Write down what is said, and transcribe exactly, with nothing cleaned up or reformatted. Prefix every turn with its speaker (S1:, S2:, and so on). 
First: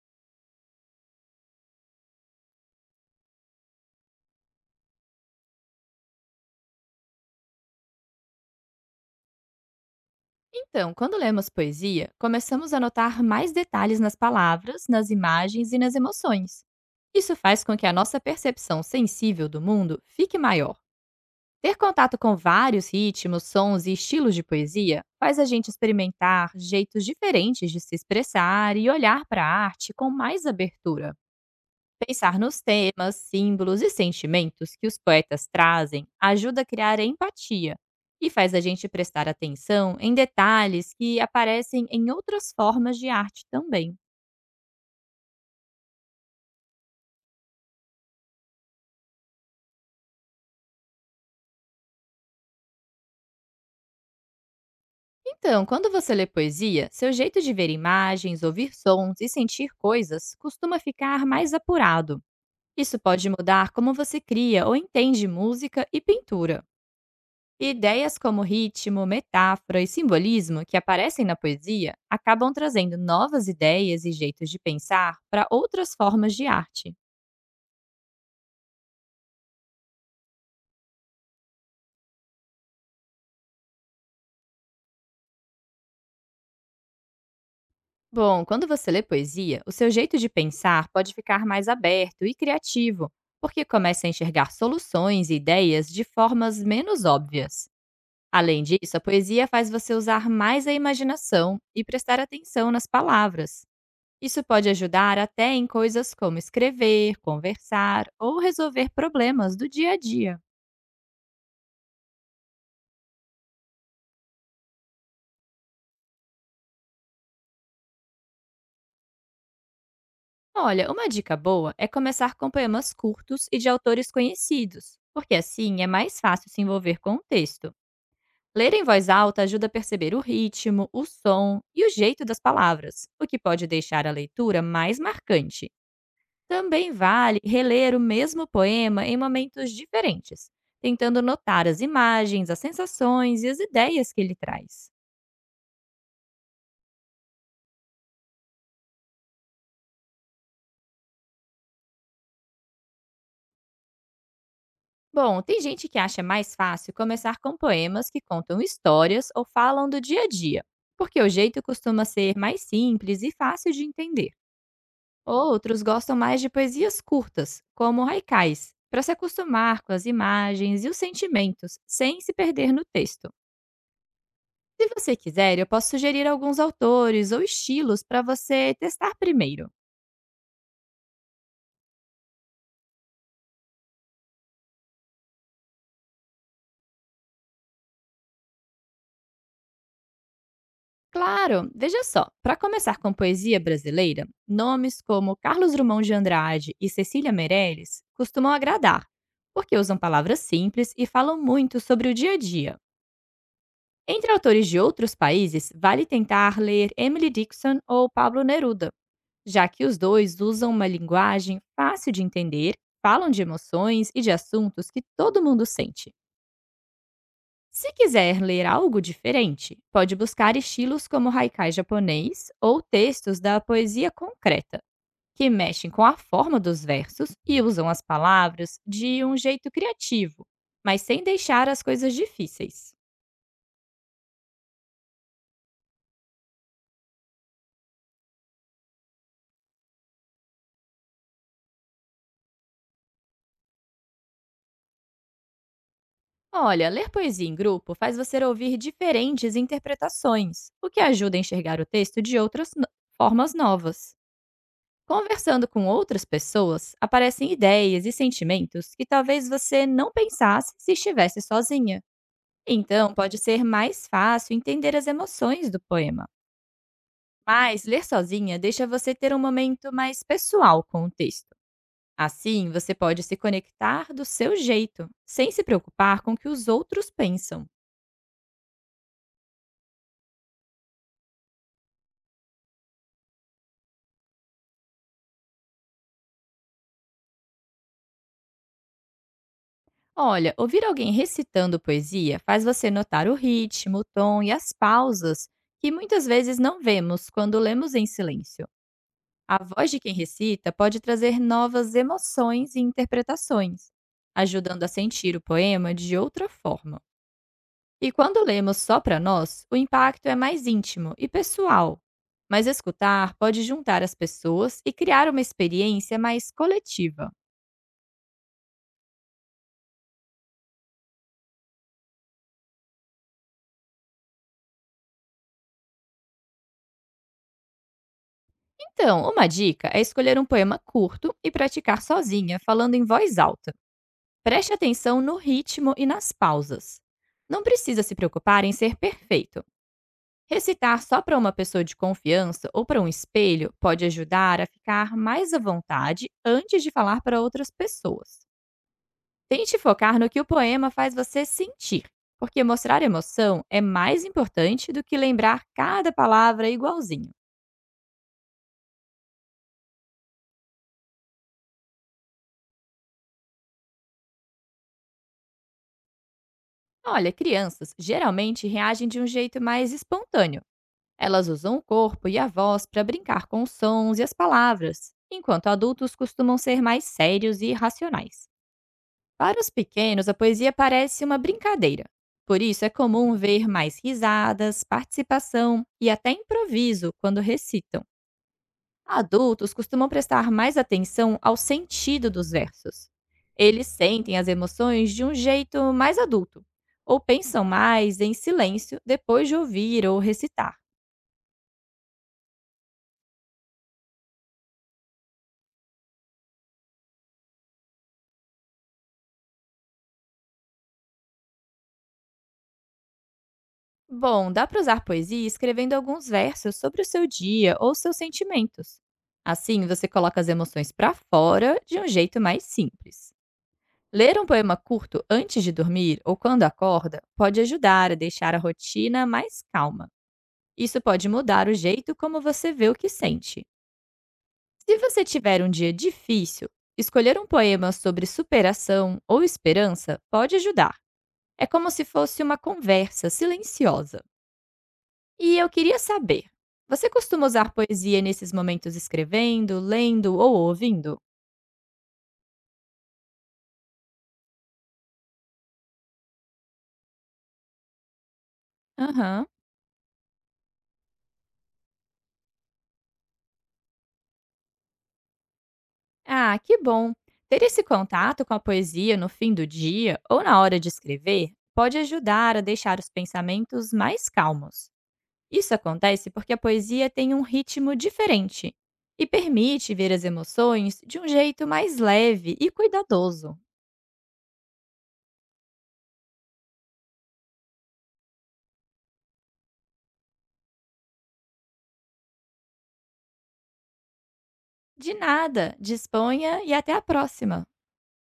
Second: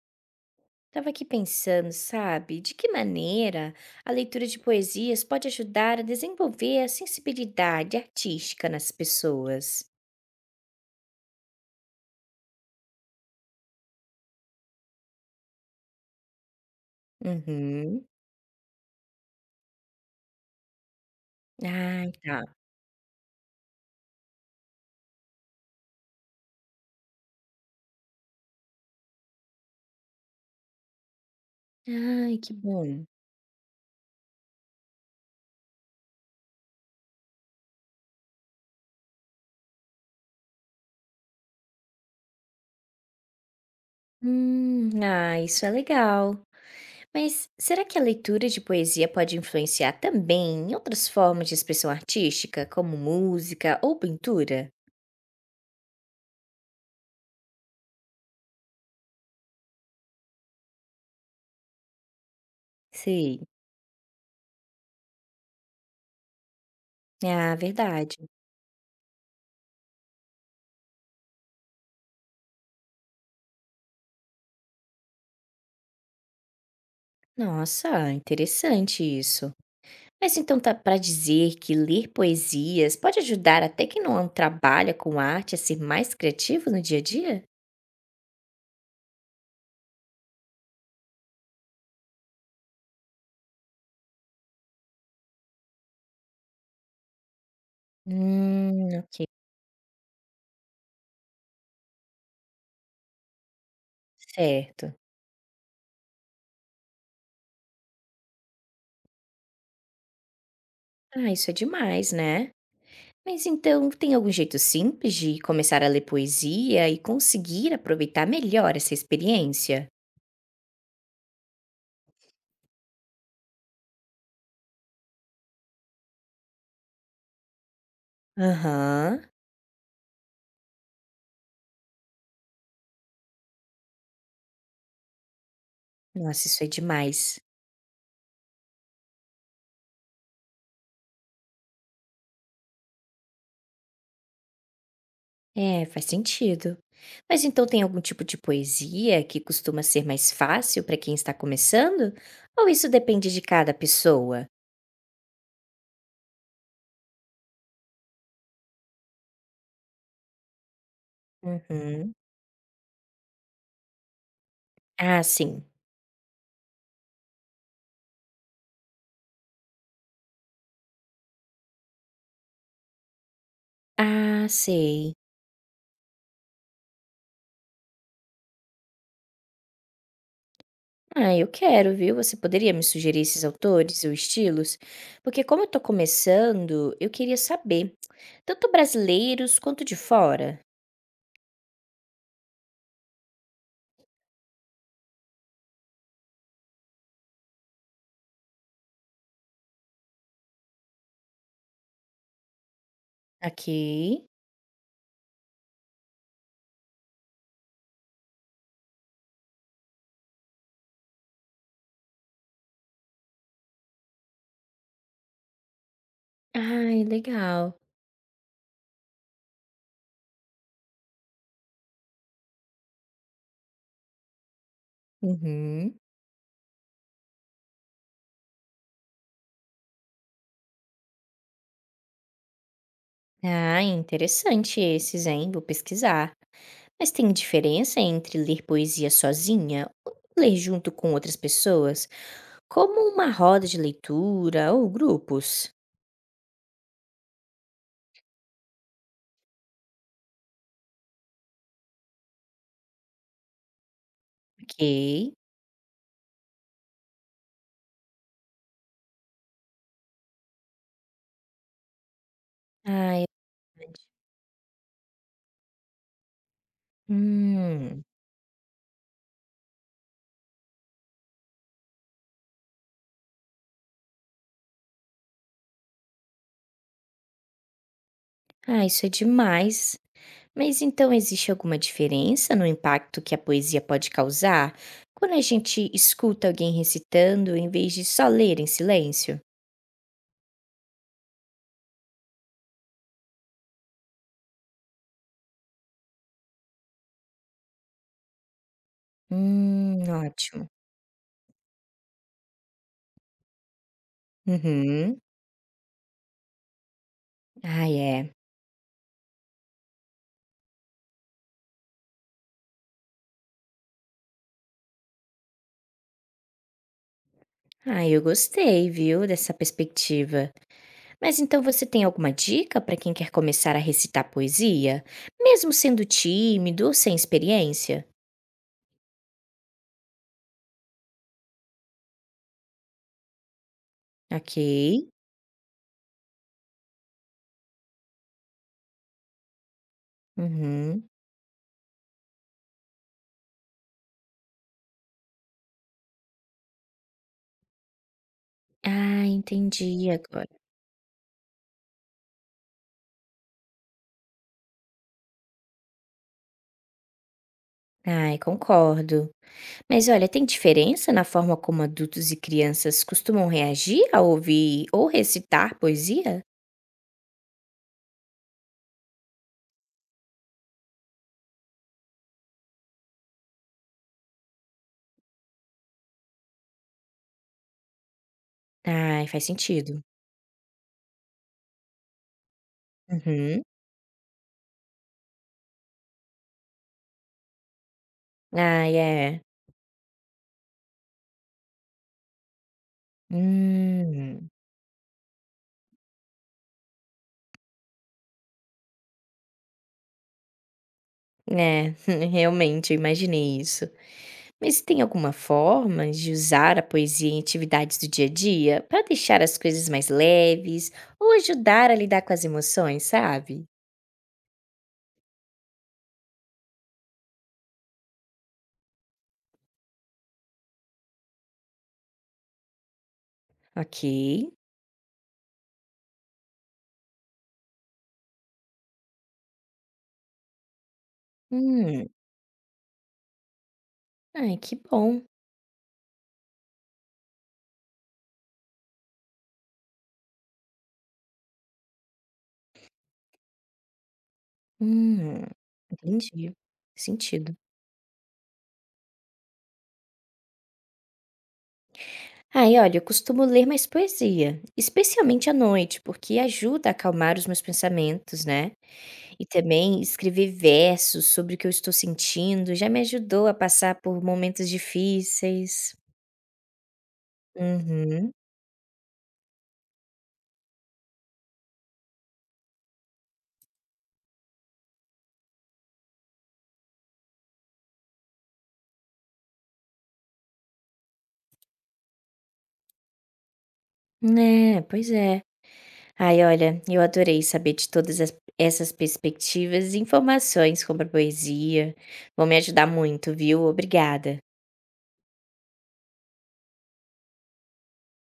S1: Estava aqui pensando, sabe, de que maneira a leitura de poesias pode ajudar a desenvolver a sensibilidade artística nas pessoas?
S2: Então, quando lemos poesia, começamos a notar mais detalhes nas palavras, nas imagens e nas emoções. Isso faz com que a
S1: Uhum.
S2: nossa percepção sensível do mundo fique maior. Ter
S1: Ai,
S2: contato com
S1: tá.
S2: vários ritmos, sons e estilos de poesia faz a gente experimentar jeitos diferentes de se expressar e olhar para a arte com mais abertura.
S1: Ai,
S2: Pensar
S1: que
S2: nos
S1: bom.
S2: temas, símbolos e sentimentos que os poetas trazem ajuda a criar empatia e faz a gente prestar atenção em detalhes que aparecem em outras formas de arte também.
S1: Hum, ah, isso é legal. Mas será que a leitura de poesia pode influenciar também em outras formas de expressão artística, como música ou pintura?
S2: Então, quando você lê poesia, seu jeito de ver imagens, ouvir sons e sentir coisas costuma ficar mais apurado. Isso pode
S1: Sei.
S2: mudar como você cria ou entende música e pintura.
S1: Ah,
S2: E
S1: verdade.
S2: ideias como ritmo, metáfora e simbolismo que aparecem na poesia acabam trazendo novas ideias e jeitos de pensar para outras formas de arte.
S1: Nossa, interessante isso. Mas então tá para dizer que ler poesias pode ajudar até quem não trabalha com arte a ser mais criativo no dia a dia?
S2: Bom, quando você lê poesia, o seu jeito de pensar pode ficar mais aberto e criativo, porque começa a enxergar soluções e ideias de formas menos óbvias. Além
S1: Hum,
S2: disso, a
S1: ok,
S2: poesia faz você usar mais a imaginação e prestar atenção nas palavras. Isso pode
S1: certo.
S2: ajudar até em coisas como escrever, conversar ou resolver problemas do dia a dia.
S1: Ah, isso é demais, né? Mas então tem algum jeito simples de começar a ler poesia e conseguir aproveitar melhor essa experiência?
S2: Olha, uma dica boa é começar com poemas curtos e de autores conhecidos, porque assim é mais fácil se envolver com o texto. Ler em voz
S1: Aham.
S2: alta ajuda a perceber o ritmo, o som e o jeito das palavras, o que pode deixar a leitura mais marcante.
S1: Nossa, isso é
S2: Também
S1: demais.
S2: vale reler o mesmo poema em momentos diferentes, tentando notar as imagens, as sensações e as ideias que ele traz.
S1: É, faz sentido. Mas então tem algum tipo de poesia que costuma ser mais fácil para quem está começando? Ou isso depende de cada pessoa?
S2: Bom, tem gente que acha mais fácil começar com poemas que contam histórias ou falam do dia a dia, porque o jeito costuma
S1: Uhum.
S2: ser mais simples e fácil de entender.
S1: Ah, sim.
S2: Outros gostam mais de poesias curtas, como haikais, para se acostumar com as imagens e os sentimentos, sem se perder no texto.
S1: Ah,
S2: Se
S1: sei.
S2: você quiser, eu posso sugerir alguns autores ou estilos para você testar primeiro.
S1: Ah, eu quero, viu? Você poderia me sugerir esses autores ou estilos? Porque como eu tô começando, eu queria saber, tanto brasileiros quanto de fora.
S2: Claro, veja só. Para começar com poesia brasileira, nomes como Carlos Drummond de Andrade e Cecília Meirelles costumam agradar, porque usam palavras simples e falam muito sobre o dia a dia.
S1: Ok.
S2: Entre autores de outros países, vale tentar ler Emily Dickinson ou Pablo Neruda, já que os dois usam uma linguagem fácil de entender, falam de emoções e de assuntos que todo mundo sente.
S1: Ai, legal.
S2: Se quiser ler algo diferente, pode buscar estilos como haikai japonês ou textos da poesia concreta, que mexem
S1: Uhum.
S2: com a forma dos versos e usam as palavras de um jeito criativo, mas sem deixar as coisas difíceis.
S1: Ah, interessante esses, hein? Vou pesquisar. Mas tem diferença entre ler poesia sozinha ou ler junto com outras pessoas, como uma roda de leitura ou grupos?
S2: Olha, ler poesia em grupo faz você ouvir diferentes interpretações, o que ajuda a enxergar o texto de outras no- formas novas.
S1: Ok.
S2: Conversando com outras pessoas, aparecem ideias e sentimentos que talvez você não pensasse se estivesse sozinha. Então,
S1: Ah,
S2: pode ser mais fácil entender as emoções do poema. Mas
S1: Hum,
S2: ler sozinha deixa você ter um momento mais pessoal com o texto. Assim, você pode se conectar do seu jeito, sem se preocupar com o que os outros pensam.
S1: ah, isso é demais. Mas então existe alguma diferença no impacto que a poesia pode causar quando a gente escuta alguém recitando em vez de só ler em silêncio?
S2: Olha, ouvir alguém recitando poesia faz você notar o ritmo, o tom e as pausas que muitas vezes não vemos quando lemos em silêncio. A voz de
S1: Hum,
S2: quem
S1: ótimo.
S2: recita pode trazer novas emoções e interpretações, ajudando a
S1: Uhum.
S2: sentir o poema de outra forma.
S1: Ah,
S2: E
S1: é.
S2: quando lemos só para nós, o impacto é mais íntimo e pessoal. Mas escutar pode juntar as pessoas e criar uma experiência mais coletiva.
S1: Ah, eu gostei, viu, dessa perspectiva. Mas então você tem alguma dica para quem quer começar a recitar poesia, mesmo sendo tímido ou sem experiência?
S2: Então, uma dica é escolher um poema curto e praticar sozinha, falando em voz alta.
S1: Ok.
S2: Preste atenção no ritmo e nas pausas. Não precisa se preocupar em ser perfeito. Recitar
S1: Uhum.
S2: só para uma pessoa de confiança ou para um espelho pode ajudar a ficar mais à vontade antes de falar para outras pessoas.
S1: Ah,
S2: Tente
S1: entendi
S2: focar no que o
S1: agora.
S2: poema faz você sentir, porque mostrar emoção é mais importante do que lembrar cada palavra igualzinho.
S1: Ai, concordo. Mas olha, tem diferença na forma como adultos e crianças costumam reagir ao ouvir ou recitar poesia?
S2: Olha, crianças geralmente reagem de um jeito mais espontâneo. Elas usam o corpo e a voz para brincar com os sons e as palavras, enquanto adultos costumam ser mais sérios e racionais.
S1: Ai, faz
S2: Para os
S1: sentido.
S2: pequenos, a poesia parece uma brincadeira. Por isso, é comum
S1: Uhum.
S2: ver mais risadas, participação e até improviso quando recitam.
S1: Ai, é.
S2: Adultos costumam prestar mais atenção ao sentido dos versos. Eles sentem as
S1: Hum.
S2: emoções de um jeito mais adulto, ou pensam mais em silêncio depois de ouvir ou recitar.
S1: É, realmente, eu imaginei isso. Mas tem alguma forma de usar a poesia em atividades do dia a dia para deixar as coisas mais leves ou ajudar a lidar com as emoções, sabe?
S2: Bom, dá para usar poesia escrevendo alguns versos sobre o seu dia ou seus sentimentos. Assim, você coloca as emoções para fora de um jeito mais simples.
S1: Ok.
S2: Ler um poema curto antes de dormir ou quando acorda pode ajudar a deixar a rotina mais calma. Isso pode mudar o
S1: Hum.
S2: jeito como você vê o que sente.
S1: Ai, que
S2: Se
S1: bom.
S2: você tiver um dia difícil, escolher um poema sobre superação ou esperança pode ajudar. É como se fosse uma conversa silenciosa.
S1: Hum,
S2: E eu queria saber,
S1: entendi.
S2: você costuma
S1: Sentido.
S2: usar poesia nesses momentos escrevendo, lendo ou ouvindo?
S1: Ai, olha, eu costumo ler mais poesia, especialmente à noite, porque ajuda a acalmar os meus pensamentos, né? E
S2: Aham.
S1: também escrever versos sobre o que eu estou sentindo já me ajudou a passar por momentos difíceis.
S2: Ah, que bom. Ter esse
S1: Uhum.
S2: contato com a poesia no fim do dia ou na hora de escrever pode ajudar a deixar os pensamentos mais calmos. Isso acontece porque a poesia tem um ritmo diferente e permite ver as emoções de um jeito mais leve e cuidadoso.
S1: É, pois é. Ai, olha, eu adorei saber de todas as- essas perspectivas e informações sobre a poesia. Vão me ajudar muito, viu? Obrigada.
S2: De nada, disponha e até a próxima!